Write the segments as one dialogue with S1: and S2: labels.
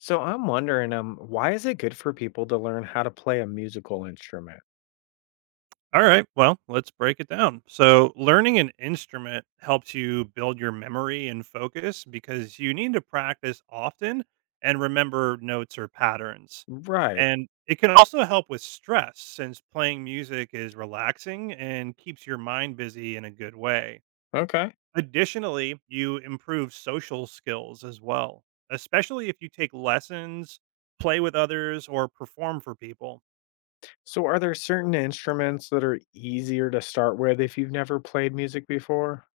S1: So I'm wondering, why is it good for people to learn how to play a musical instrument?
S2: All right. Well, let's break it down. So, learning an instrument helps you build your memory and focus because you need to practice often and remember notes or patterns.
S1: Right.
S2: And it can also help with stress since playing music is relaxing and keeps your mind busy in a good way.
S1: Okay.
S2: Additionally, you improve social skills as well, especially if you take lessons, play with others, or perform for people.
S1: So are there certain instruments that are easier to start with if you've never played music before?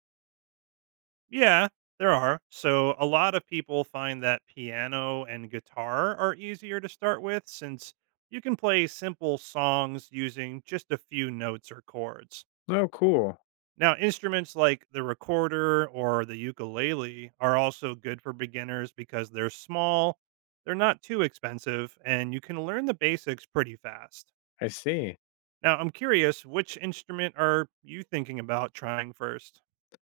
S2: Yeah, there are. So a lot of people find that piano and guitar are easier to start with since you can play simple songs using just a few notes or chords.
S1: Oh, cool.
S2: Now, instruments like the recorder or the ukulele are also good for beginners because they're small, they're not too expensive, and you can learn the basics pretty fast.
S1: I see.
S2: Now, I'm curious, which instrument are you thinking about trying first?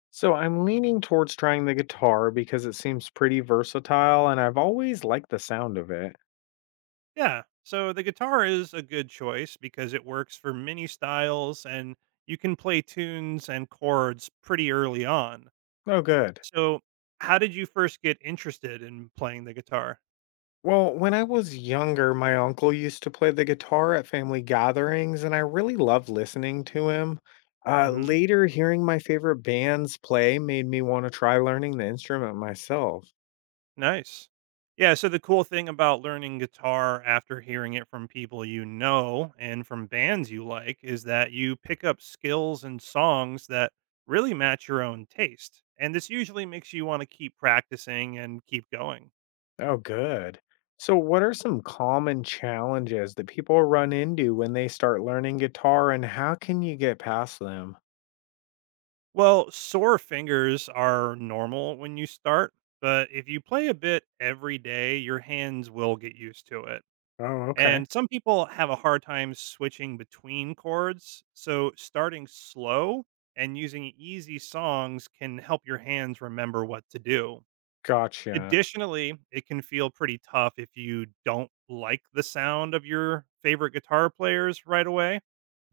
S1: So I'm leaning towards trying the guitar because it seems pretty versatile and I've always liked the sound of it.
S2: Yeah. So the guitar is a good choice because it works for many styles and you can play tunes and chords pretty early on.
S1: Oh, good.
S2: So, how did you first get interested in playing the guitar?
S1: Well, when I was younger, my uncle used to play the guitar at family gatherings, and I really loved listening to him. Uh,
S2: Hmm.
S1: later, hearing my favorite bands play made me want to try learning the instrument myself.
S2: Nice. Yeah. So, the cool thing about learning guitar after hearing it from people you know and from bands you like is that you pick up skills and songs that really match your own taste. And this usually makes you want to keep practicing and keep going.
S1: Oh, good. So, what are some common challenges that people run into when they start learning guitar, and how can you get past them?
S2: Well, sore fingers are normal when you start, but if you play a bit every day, your hands will get used to it.
S1: Oh, okay.
S2: And some people have a hard time switching between chords, so starting slow and using easy songs can help your hands remember what to do.
S1: Gotcha.
S2: Additionally, it can feel pretty tough if you don't like the sound of your favorite guitar players right away.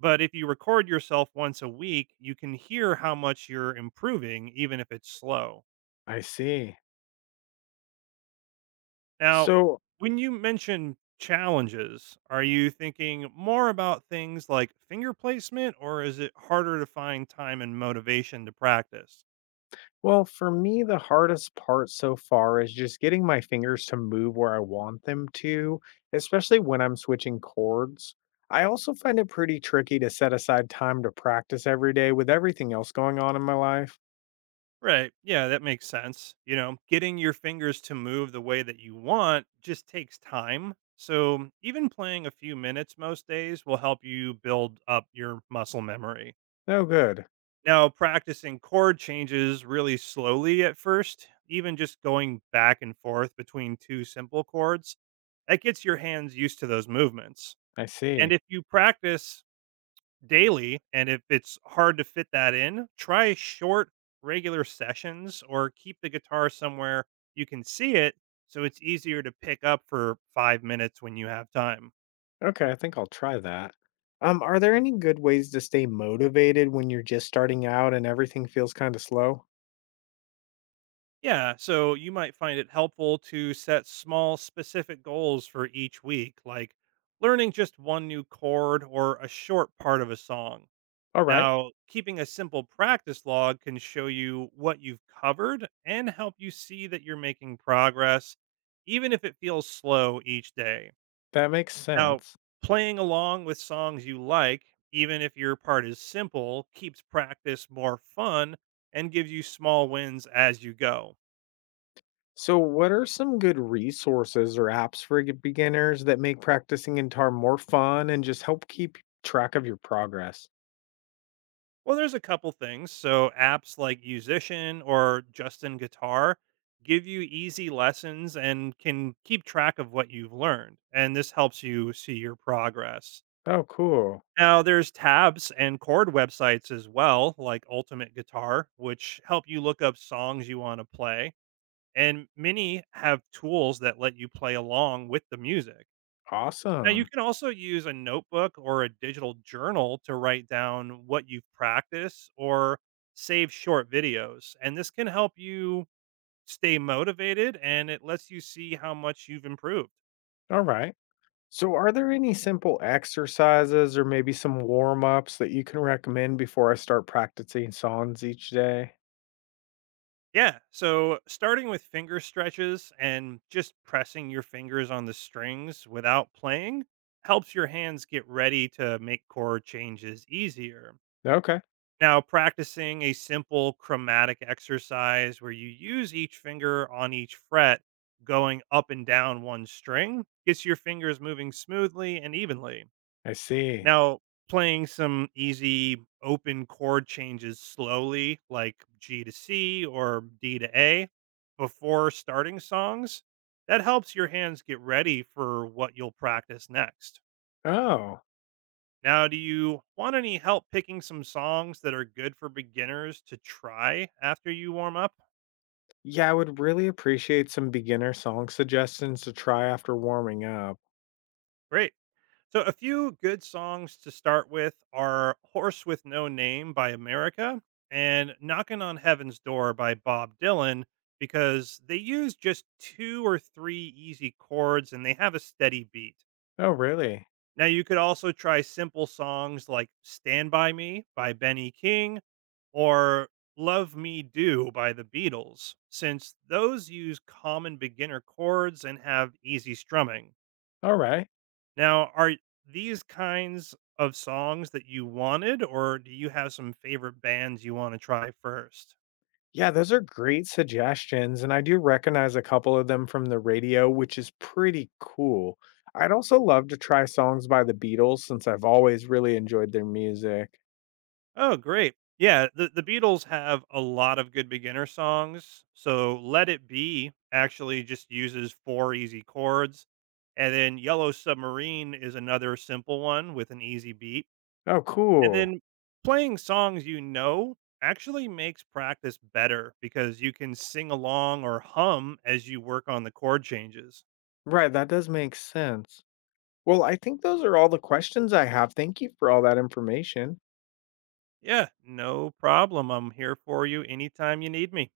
S2: But if you record yourself once a week, you can hear how much you're improving, even if it's slow.
S1: I see.
S2: Now,
S1: So,
S2: when you mention challenges, are you thinking more about things like finger placement, or is it harder to find time and motivation to practice?
S1: Well, for me, the hardest part so far is just getting my fingers to move where I want them to, especially when I'm switching chords. I also find it pretty tricky to set aside time to practice every day with everything else going on in my life.
S2: Right. Yeah, that makes sense. You know, getting your fingers to move the way that you want just takes time. So, even playing a few minutes most days will help you build up your muscle memory.
S1: Oh, good.
S2: Now, practicing chord changes really slowly at first, even just going back and forth between two simple chords, that gets your hands used to those movements.
S1: I
S2: And
S1: see.
S2: if you practice daily. And if it's hard to fit that in, try short, regular sessions or keep the guitar somewhere you can see it so it's easier to pick up for 5 minutes when you have time.
S1: Okay, I think I'll try that. Are there any good ways to stay motivated when you're just starting out and everything feels kind of slow?
S2: Yeah, so you might find it helpful to set small, specific goals for each week, like learning just one new chord or a short part of a song.
S1: All right,
S2: Now, keeping a simple practice log can show you what you've covered and help you see that you're making progress, even if it feels slow each day.
S1: that makes
S2: Now,
S1: sense.
S2: playing along with songs you like, even if your part is simple, keeps practice more fun and gives you small wins as you go.
S1: So, what are some good resources or apps for beginners that make practicing guitar more fun and just help keep track of your progress?
S2: Well, there's a couple things. So, apps like Musician or Justin Guitar give you easy lessons and can keep track of what you've learned. And this helps you see your progress.
S1: Oh, cool.
S2: Now, there's tabs and chord websites as well, like Ultimate Guitar, which help you look up songs you want to play. And many have tools that let you play along with the music. Now you
S1: Awesome.
S2: can also use a notebook or a digital journal to write down what you've practiced or save short videos. And this can help you stay motivated and it lets you see how much you've improved.
S1: All right. So, are there any simple exercises or maybe some warm ups that you can recommend before I start practicing songs each day?
S2: Yeah. So starting with finger stretches and just pressing your fingers on the strings without playing helps your hands get ready to make chord changes easier.
S1: Okay.
S2: Now, practicing a simple chromatic exercise where you use each finger on each fret going up and down one string gets your fingers moving smoothly and evenly.
S1: I see.
S2: Now, playing some easy open chord changes slowly, like G to C or D to A, before starting songs, that helps your hands get ready for what you'll practice next.
S1: Oh,
S2: Now, do you want any help picking some songs that are good for beginners to try after you warm up?
S1: yeah. I would really appreciate some beginner song suggestions to try after warming up.
S2: Great. So, a few good songs to start with are Horse with No Name by America and Knocking on Heaven's Door by Bob Dylan because they use just two or three easy chords and they have a steady beat.
S1: Oh, really?
S2: Now, you could also try simple songs like Stand By Me by Benny King or Love Me Do by the Beatles, since those use common beginner chords and have easy strumming.
S1: All right.
S2: Now, are these kinds of songs that you wanted, or do you have some favorite bands you want to try first?
S1: Yeah, those are great suggestions. And I do recognize a couple of them from the radio, which is pretty cool. I'd also love to try songs by the Beatles since I've always really enjoyed their music.
S2: Oh, great. Yeah, the Beatles have a lot of good beginner songs. So Let It Be actually just uses four easy chords. And then Yellow Submarine is another simple one with an easy beat.
S1: Oh,
S2: And
S1: cool.
S2: then playing songs you know actually makes practice better because you can sing along or hum as you work on the chord changes.
S1: Right. That does make sense. Well, I think those are all the questions I have. Thank you for all that information.
S2: Yeah, no problem. I'm here for you anytime you need me.